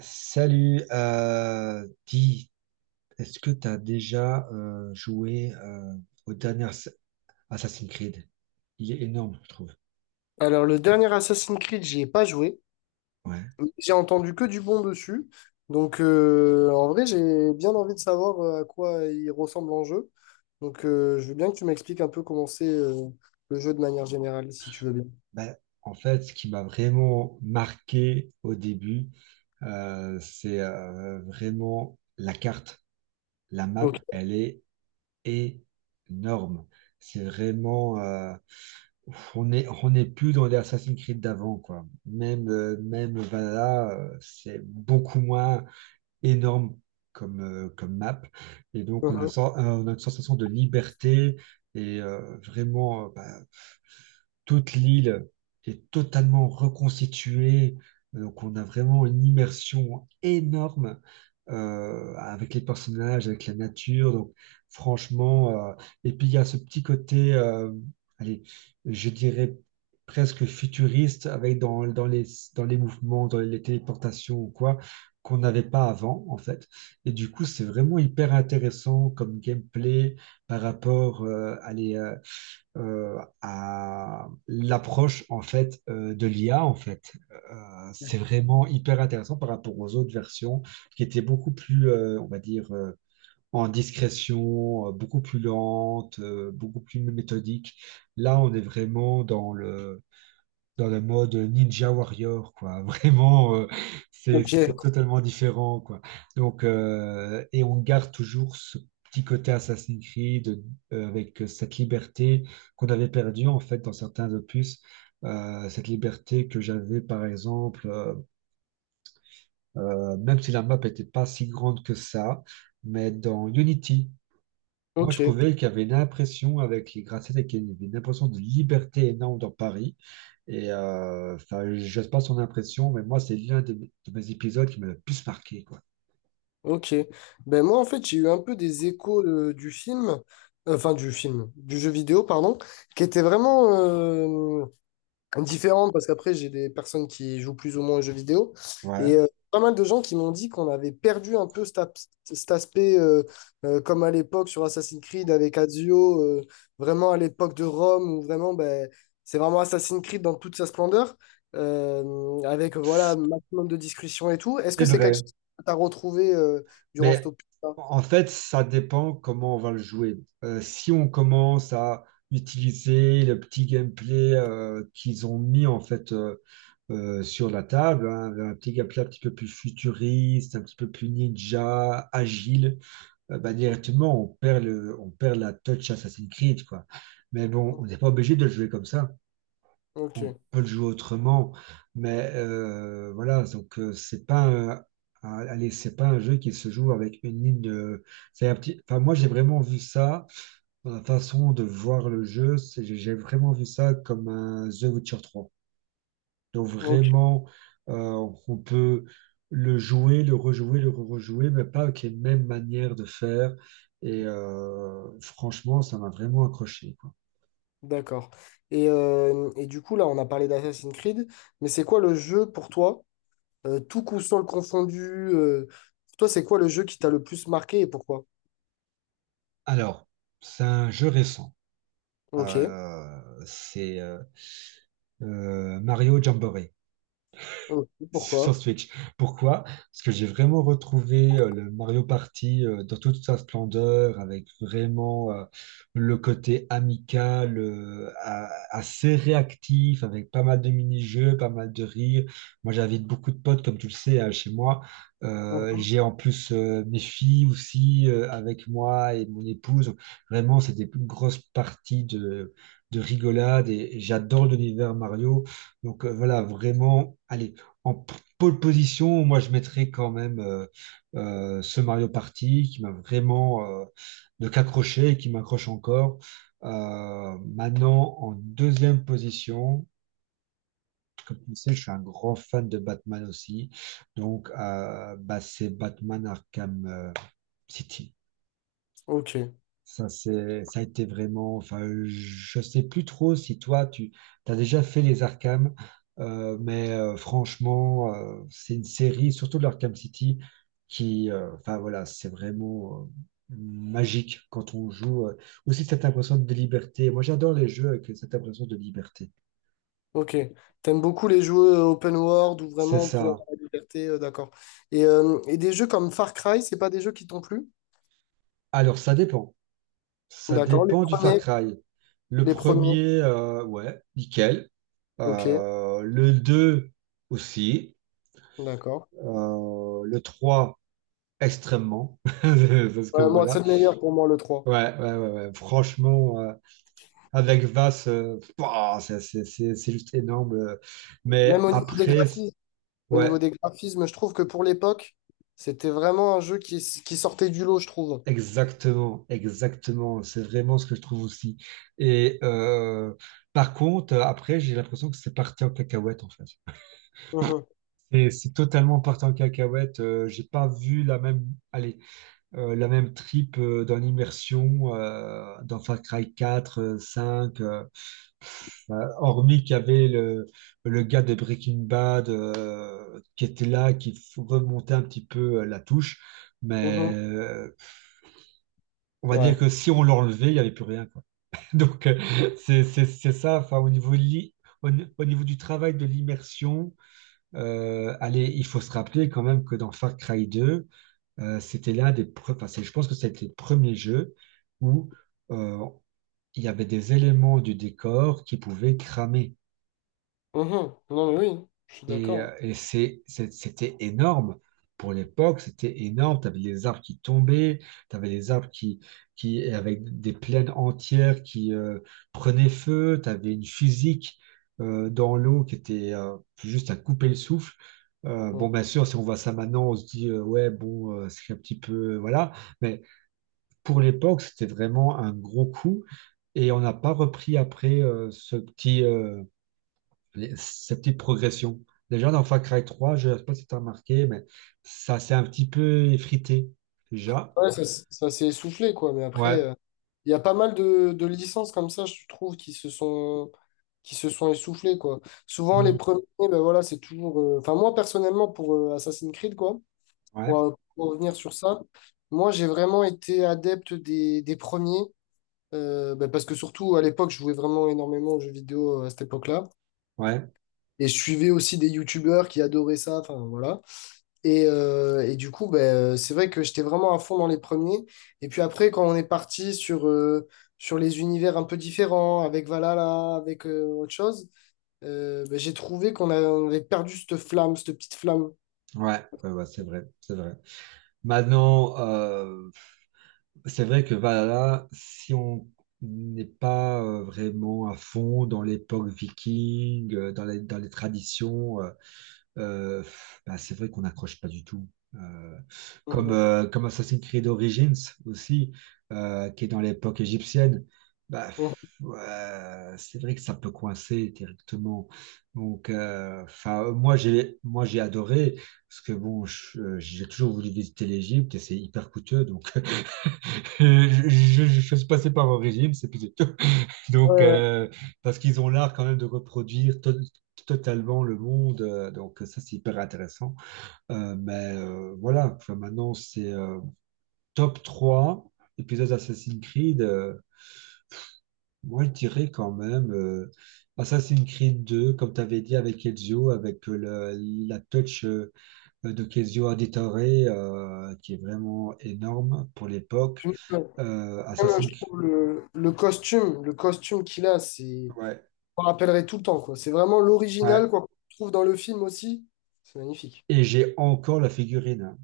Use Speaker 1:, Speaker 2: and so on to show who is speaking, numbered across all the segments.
Speaker 1: Salut, dis, est-ce que tu as déjà joué au dernier Assassin's Creed? Il est énorme, je trouve.
Speaker 2: Alors, le dernier Assassin's Creed, j'y ai pas joué,
Speaker 1: Ouais.
Speaker 2: mais j'ai entendu que du bon dessus. Donc, en vrai, j'ai bien envie de savoir à quoi il ressemble en jeu. Donc, je veux bien que tu m'expliques un peu comment c'est le jeu de manière générale, si tu veux bien.
Speaker 1: Ben, en fait, ce qui m'a vraiment marqué au début, c'est vraiment la carte. La map,
Speaker 2: Ok.
Speaker 1: elle est énorme. C'est vraiment on n'est plus dans les Assassin's Creed d'avant, quoi. Même Valhalla, c'est beaucoup moins énorme comme map. Et donc,
Speaker 2: Mhm.
Speaker 1: on a une sensation de liberté et vraiment, bah, toute l'île est totalement reconstituée. Donc, on a vraiment une immersion énorme avec les personnages, avec la nature. Donc, franchement, et puis il y a ce petit côté, allez, je dirais presque futuriste, avec dans les mouvements, dans les téléportations ou quoi, qu'on n'avait pas avant, en fait. Et du coup, c'est vraiment hyper intéressant comme gameplay par rapport, à l'approche en fait de l'IA en fait. C'est vraiment hyper intéressant par rapport aux autres versions qui étaient beaucoup plus, on va dire, en discrétion, beaucoup plus lente, beaucoup plus méthodique. Là, on est vraiment dans le mode Ninja Warrior, quoi. Vraiment, c'est
Speaker 2: Ok,
Speaker 1: c'est totalement différent, quoi. Et on garde toujours ce petit côté Assassin's Creed avec cette liberté qu'on avait perdue, en fait, dans certains opus. Cette liberté que j'avais, par exemple, même si la map n'était pas si grande que ça, mais dans Unity. Moi,
Speaker 2: ok,
Speaker 1: je trouvais qu'il y avait une impression avec les gratte-ciels, qu'il y avait une impression de liberté énorme dans Paris. Et enfin, je sais pas son impression, mais moi, c'est l'un de mes épisodes qui m'a le plus marqué, quoi.
Speaker 2: ok. Ben moi, en fait, j'ai eu un peu des échos du film, enfin du film, du jeu vidéo, pardon, qui était vraiment... différente parce qu'après, j'ai des personnes qui jouent plus ou moins aux jeux vidéo.
Speaker 1: Ouais,
Speaker 2: Et pas mal de gens qui m'ont dit qu'on avait perdu un peu cet aspect, comme à l'époque sur Assassin's Creed avec Ezio, vraiment à l'époque de Rome, où vraiment, ben, c'est vraiment Assassin's Creed dans toute sa splendeur, avec voilà, un maximum de discussions et tout. Est-ce que
Speaker 1: c'est
Speaker 2: c'est quelque
Speaker 1: vrai.
Speaker 2: chose que tu as retrouvé durant ce
Speaker 1: Mais
Speaker 2: opus-là?
Speaker 1: en fait, ça dépend comment on va le jouer. Si on commence à utiliser le petit gameplay qu'ils ont mis en fait sur la table, hein, un petit gameplay un petit peu plus futuriste, un petit peu plus ninja, agile. Bah, directement, on perd la touch Assassin's Creed, quoi. Mais bon, on n'est pas obligé de le jouer comme ça.
Speaker 2: Ok,
Speaker 1: On peut le jouer autrement. Mais voilà, donc c'est pas un, un- allez, c'est pas un jeu qui se joue avec une ligne de. C'est un petit. Enfin, moi, j'ai vraiment vu ça dans la façon de voir le jeu. J'ai vraiment vu ça comme un The Witcher 3. Donc
Speaker 2: ok,
Speaker 1: vraiment, euh, on peut le jouer, le rejouer, mais pas avec les mêmes manières de faire. Et franchement, ça m'a vraiment accroché, quoi.
Speaker 2: d'accord. Et du coup, là, on a parlé d'Assassin's Creed, mais c'est quoi le jeu pour toi? Tout console confondu. Toi, c'est quoi le jeu qui t'a le plus marqué et pourquoi?
Speaker 1: Alors, c'est un jeu récent.
Speaker 2: Ok.
Speaker 1: Euh, c'est Mario Jamboree.
Speaker 2: Ok,
Speaker 1: Sur
Speaker 2: pourquoi?
Speaker 1: Switch. Pourquoi? Parce que j'ai vraiment retrouvé le Mario Party dans toute sa splendeur, avec vraiment le côté amical, assez réactif, avec pas mal de mini-jeux, pas mal de rires. Moi, j'invite beaucoup de potes, comme tu le sais, hein, chez moi.
Speaker 2: Mhm.
Speaker 1: J'ai en plus mes filles aussi avec moi et mon épouse. Vraiment, c'est des grosses parties de rigolade et j'adore l'univers Mario. Voilà, vraiment, allez. En pole position, moi je mettrais quand même ce Mario Party qui m'a vraiment de qu'accroché et qui m'accroche encore. Maintenant, en deuxième position, comme tu le sais, je suis un grand fan de Batman aussi. Donc, bah, c'est Batman Arkham City.
Speaker 2: Ok.
Speaker 1: Ça, ça a été vraiment. Enfin, je sais plus trop si toi, tu as déjà fait les Arkham, mais franchement, c'est une série, surtout de l'Arkham City, qui, enfin voilà, c'est vraiment magique quand on joue. Aussi cette impression de liberté. Moi, j'adore les jeux avec cette impression de liberté.
Speaker 2: Ok. T'aimes beaucoup les jeux open world où
Speaker 1: C'est
Speaker 2: vraiment on peut
Speaker 1: ça.
Speaker 2: avoir la liberté, d'accord. Et des jeux comme Far Cry, c'est pas des jeux qui t'ont plu?
Speaker 1: Alors, ça dépend. Ça
Speaker 2: D'accord. Les
Speaker 1: dépend du Far
Speaker 2: premiers.
Speaker 1: Cry. Le
Speaker 2: Les premiers.
Speaker 1: premier, ouais, nickel.
Speaker 2: Ok.
Speaker 1: Le 2 aussi.
Speaker 2: D'accord.
Speaker 1: Le 3 extrêmement. Parce que
Speaker 2: Moi, c'est
Speaker 1: voilà.
Speaker 2: le meilleur pour moi, le 3.
Speaker 1: Ouais, ouais, ouais, ouais. Franchement, avec Vas, pouah, c'est juste énorme. Mais
Speaker 2: Même au niveau des
Speaker 1: après,
Speaker 2: graphismes. Au niveau
Speaker 1: ouais,
Speaker 2: des graphismes, je trouve que pour l'époque, c'était vraiment un jeu qui sortait du lot, je trouve.
Speaker 1: exactement, exactement. C'est vraiment ce que je trouve aussi. Et par contre, après, j'ai l'impression que c'est parti en cacahuète, en fait.
Speaker 2: Mhm.
Speaker 1: C'est totalement parti en cacahuète. J'ai pas vu la même. Allez. La même trip dans l'immersion dans Far Cry 4, 5, enfin, hormis qu'il y avait le gars de Breaking Bad qui était là, remontait un petit peu la touche. Mais
Speaker 2: Mhm.
Speaker 1: on va dire
Speaker 2: Ouais.
Speaker 1: que si on l'enlevait, il n'y avait plus rien, quoi. Donc euh, c'est ça, enfin, au niveau, li- au, ni- au niveau du travail de l'immersion, allez, il faut se rappeler quand même que dans Far Cry 2, c'était enfin, je pense que c'était le premier jeu où euh, il y avait des éléments du décor qui pouvaient cramer.
Speaker 2: Mhm. Non, mais oui, je suis
Speaker 1: Et,
Speaker 2: d'accord.
Speaker 1: euh, et c'était énorme. Pour l'époque, c'était énorme. Tu avais les arbres qui tombaient, tu avais les arbres et avec des plaines entières qui prenaient feu, tu avais une physique dans l'eau qui était juste à couper le souffle.
Speaker 2: Ouais,
Speaker 1: Bon, bien sûr, si on voit ça maintenant, on se dit, ouais, bon, c'est un petit peu, voilà. Mais pour l'époque, c'était vraiment un gros coup. Et on n'a pas repris après ce petit, cette petite progression. Déjà, dans Far Cry 3, je ne sais pas si tu as remarqué, mais ça s'est un petit peu effrité déjà.
Speaker 2: ouais, ça, ça s'est essoufflé, quoi. Mais après,
Speaker 1: Ouais.
Speaker 2: il y a pas mal de licences comme ça, je trouve, qui se sont essoufflées, quoi. Souvent, les
Speaker 1: Hmm.
Speaker 2: premiers, ben voilà, c'est toujours. Enfin, moi, personnellement, pour Assassin's Creed, quoi,
Speaker 1: Ouais,
Speaker 2: pour revenir sur ça, moi, j'ai vraiment été adepte des premiers, ben, parce que surtout, à l'époque, je jouais vraiment énormément aux jeux vidéo à cette époque-là.
Speaker 1: ouais,
Speaker 2: Et je suivais aussi des youtubeurs qui adoraient ça, enfin, voilà. Et du coup, ben, c'est vrai que j'étais vraiment à fond dans les premiers. Et puis après, quand on est parti sur, sur les univers un peu différents, avec Valhalla, avec autre chose, ben, j'ai trouvé on avait perdu cette flamme, cette petite flamme.
Speaker 1: ouais, ouais, ouais, c'est vrai, c'est vrai. Maintenant, c'est vrai que Valhalla, si on n'est pas vraiment à fond dans l'époque viking, dans les traditions. Euh, Euh, bah, c'est vrai qu'on n'accroche pas du tout. Euh, comme,
Speaker 2: Mhm.
Speaker 1: euh, comme Assassin's Creed Origins aussi, qui est dans l'époque égyptienne, bah,
Speaker 2: Mhm.
Speaker 1: ouais, c'est vrai que ça peut coincer directement. Donc, enfin, moi, j'ai adoré, parce que bon, j'ai toujours voulu visiter l'Égypte et c'est hyper coûteux. Donc, je suis passé par Origins, et puis c'est plus tout.
Speaker 2: Ouais,
Speaker 1: Donc,
Speaker 2: ouais.
Speaker 1: parce qu'ils ont l'art quand même de reproduire totalement le monde. Donc, ça, c'est hyper intéressant. Mais voilà, enfin, maintenant c'est top 3 épisodes Assassin's Creed. Moi, je dirais quand même Assassin's Creed 2, comme tu avais dit avec Ezio, avec la touch de Kezio Auditore, qui est vraiment énorme pour l'époque.
Speaker 2: Puis même, même, je
Speaker 1: Assassin's Creed,
Speaker 2: trouve le costume qu'il a, c'est,
Speaker 1: ouais,
Speaker 2: on rappellerait tout le temps, quoi. C'est vraiment
Speaker 1: ouais.
Speaker 2: l'original, quoi, qu'on trouve dans le film aussi. C'est magnifique.
Speaker 1: Et j'ai encore la figurine, hein.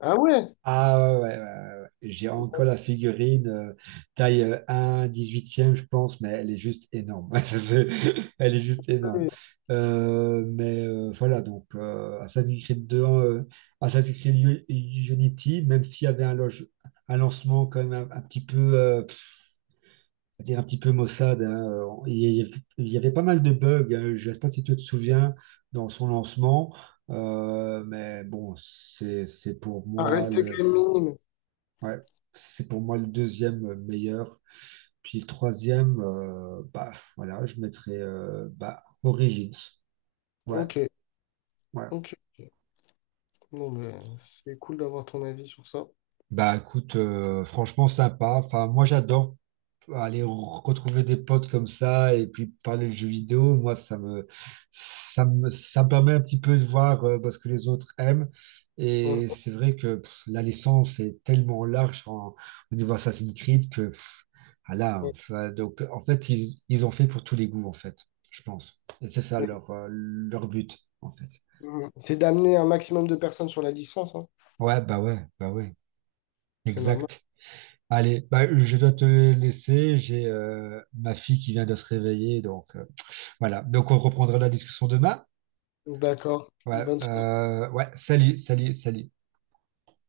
Speaker 2: Ah ouais,
Speaker 1: Ah ouais, ouais, ouais, ouais, ouais. J'ai encore la figurine taille 1, 18e, je pense, mais elle est juste énorme. Elle est juste énorme.
Speaker 2: ouais.
Speaker 1: Mais voilà, Assassin's Creed 2, Assassin's Creed Unity, même s'il y avait un lancement quand même un petit peu, à dire un petit peu maussade, hein, il y avait pas mal de bugs. Hein, je ne sais pas si tu te souviens dans son lancement, mais bon, c'est pour
Speaker 2: Ah,
Speaker 1: moi
Speaker 2: rester quand même minime.
Speaker 1: ouais, c'est pour moi le deuxième meilleur. Puis le troisième, bah voilà, je mettrais bah, Origins. Ouais,
Speaker 2: Ok,
Speaker 1: ouais.
Speaker 2: ok. Non, mais c'est cool d'avoir ton avis sur ça.
Speaker 1: Bah écoute, franchement sympa. Enfin, moi j'adore aller retrouver des potes comme ça et puis parler de jeux vidéo, moi, ça me permet un petit peu de voir bah, ce que les autres aiment. Et
Speaker 2: Mhm.
Speaker 1: c'est vrai que pff, la licence est tellement large au niveau Assassin's Creed que pff, voilà, enfin, donc, en fait, ils ont fait pour tous les goûts, en fait, je pense. Et c'est ça leur but, en fait.
Speaker 2: Mhm. C'est d'amener un maximum de personnes sur la licence, hein.
Speaker 1: Ouais, bah ouais, bah ouais,
Speaker 2: C'est normal.
Speaker 1: exact. Allez, bah, je dois te laisser. J'ai ma fille qui vient de se réveiller, donc. Voilà, donc on reprendra la discussion demain.
Speaker 2: D'accord.
Speaker 1: Ouais,
Speaker 2: Bonne
Speaker 1: ouais, salut, salut, salut.